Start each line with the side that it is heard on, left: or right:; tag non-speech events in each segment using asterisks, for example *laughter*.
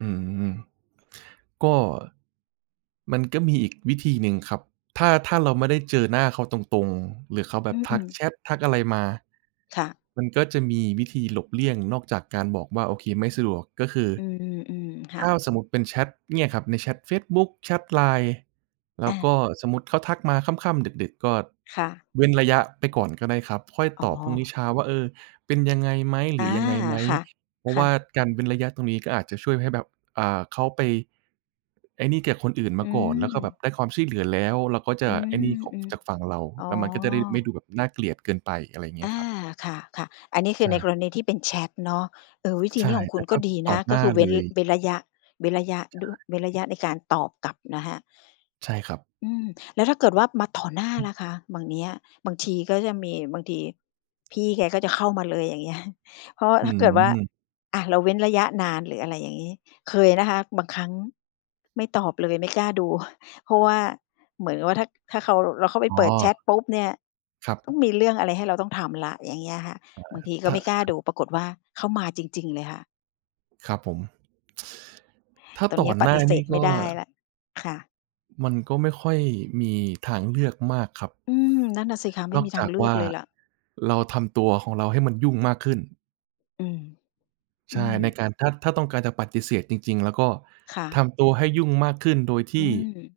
right: อืม ก็ มันก็มีอีก วิธีหนึ่งครับ ถ้า ถ้าเราไม่ได้เจอหน้าเขาตรง ๆ หรือเขาแบ
left: อื
right: บทัก
left: อ ๆ
right: แชต ทักอะไรมา
left: ค่ะ
right: มันก็จะมีวิธีหลบเลี่ยงนอกจากการบอกว่า "โอเค ไม่สะดวก" ก็คือ
left: อืม ๆ ๆ ค่
right: ถ้
left: ะ
right: าเรา สมมุติเป็นแชตเนี่ยครับ ในแชตเฟซบุ๊ก แชต LINE แล้
left: อ
right: วก
left: า
right: ็สมมุติเขาทักมาค่ำ ๆ ดึก ๆ ก็
left: ค่ะ
right: เว้นระยะ ไปก่อนก็ได้ครับ ค่อย
left: อ๋
right: ตอบพรุ่งนี
left: อ
right: ้เช้า ว่า "เออ เป็นยังไง? ไหม ห
left: อ
right: ร
left: า
right: ือยังไง ไหม"
left: ค่ะ
right: เพรา
left: ค
right: ะ
left: ่
right: ว่า
left: ะ
right: การเว้นระยะตรงนี้ก็อาจจะช่วยให้แบบ อ่า เขาไป ไอ้นี่กับคนอื่น
left: อ
right: ม
left: ื
right: าก่อน แล้วก็แบบ
left: ม
right: ได้ความช่วยเหลือแล้ว แล้วก็จ
left: อื
right: ะ
left: ม
right: ไอ้นี่ขอ
left: อ
right: ง
left: ือ
right: จากฝั่งเรา
left: อ๋อ
right: แล้วมันก็จะได้ไม่ดูแบบน่าเกลียดเกินไป อะไรเงี
left: อ
right: ้ย
left: า
right: ครับ
left: ค่ะ ๆ อันนี้ค
right: ใ
left: ื
right: ช
left: อในก
right: ่
left: รณีที่เป็นแชตเนาะ เออ วิธี
right: ใช
left: น
right: ่
left: ี้ของค
right: แต
left: ุ
right: ่
left: ณก
right: ถ้
left: ็
right: า
left: ดี
right: ต
left: น
right: ่อ
left: ะ
right: ห
left: ก
right: น
left: ็
right: ้า
left: คือเว
right: เล
left: ้น
right: ย
left: เว้นระยะ เว้นระยะ
right: ใช
left: ดั้ว
right: ่
left: เว้นระยะในการตอบกลับนะคะ
right: ใช่ครับ
left: อืม แล้วถ้าเกิดว่ามาต่อหน้า
right: อื
left: ล
right: ม
left: ่ะคะ บ่างเนี้ย บางทีก็จะมี บางทีพี่แกก็จะเข้ามาเลย อย่างเงี้ย เพราะ
right: อื
left: ถ้าเกิดว่า
right: ม
left: อา เราเว้นระยะนาน หรืออะไรอย่างงี้ เคยนะคะ บางครั้งไม่ตอบเลย ไม่กล้าดู *chuckles* เพราะว่าเหมือนกับว่าถ้า ถ้าเขา เราเข้าไป
right: อ๋
left: เปิดแชต
right: อ
left: ปุ๊บเนี่ย
right: คร
left: ต้อง
right: ับ
left: มีเรื่องอะไรให้เราต้องทำแล้ว อย่างเงี้ยค่ะ
right: เอ่
left: บาง
right: อ
left: ทีก็
right: ถ้า
left: ไม่กล้า
right: ครั
left: ด
right: บ
left: ู ปรากฏว่าเขามาจริง ๆ เลยค่ะ
right: ครับผม ถ้า
left: ตอน
right: ต
left: น
right: ่
left: ี
right: อ
left: ้ป
right: หน้า
left: ฏิเส
right: นี่
left: ธไ
right: ก
left: ม่
right: ็
left: ได้ แล้ว ค่ะ
right: มันก็ไม่ค่อยมี ทางเลือกมากครับ
left: อืม นั่นน่ะสิคะ ไม
right: น
left: ่
right: อ
left: ม
right: ก
left: ีท
right: จ
left: า
right: า
left: ง
right: ก
left: เลื
right: ว
left: อ
right: ่
left: ก
right: า
left: เลยล่ะ
right: เราทำตัวของเราให้มันยุ่งมากขึ้น
left: อืม
right: ใ
left: อ
right: ช
left: ื
right: ่
left: ม
right: ในการ ถ้า ถ้าต้องการจะปฏิเสธจริง ๆ แล้วก็
left: ค่ะ
right: ทำตัวให้ยุ่งมากขึ้น โดยท
left: อื
right: ี่
left: ม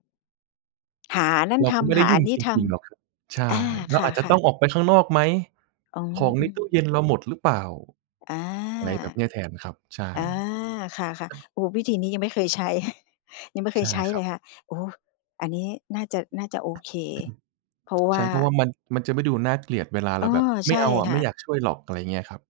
left: หาอันนั้น
right: เรา
left: ท
right: ก็ไม่
left: ำ
right: ไ
left: ห
right: ด้
left: า
right: ย
left: อ
right: ุ
left: ั
right: ่ง
left: นนี้
right: จ
left: ท
right: ริง ๆ หรอกครับ ใช
left: ำ อ
right: ่
left: า
right: เร
left: ค
right: าอาจจะ
left: ่
right: ต
left: ะ
right: ้อ
left: ๆ
right: งออกไปข้างนอกไหม
left: อ๋อ
right: ของ
left: อ
right: ใ
left: ื
right: น
left: ม
right: ตู้เย็นเราหมดหรือเปล่า
left: อา
right: อะไรแบบนี้แทน ครับ ใช่
left: อา ค่ะ ๆ โอ้ วิธีนี้ยังไม่เคยใช้ *chuckles* ยังไม่เค
right: ใช
left: ย
right: ่
left: ใช้
right: คร
left: เล
right: ับ
left: ยค่ะ โอ้ อันนี้น่าจะ น่าจะโอเค เพราะว
right: ใช
left: ่
right: ่
left: า
right: เพราะว่ามัน มันจะไม่ดูน่าเกลียดเวลาเ
left: อ
right: ร
left: ๋อ
right: าแบบ "ไ
left: ใ
right: ม
left: ช
right: ่
left: ่
right: เอาอะ
left: ค่
right: ไม่
left: ะ
right: อยากช่วยหรอก" ตอนอย่างเงี้ยครับ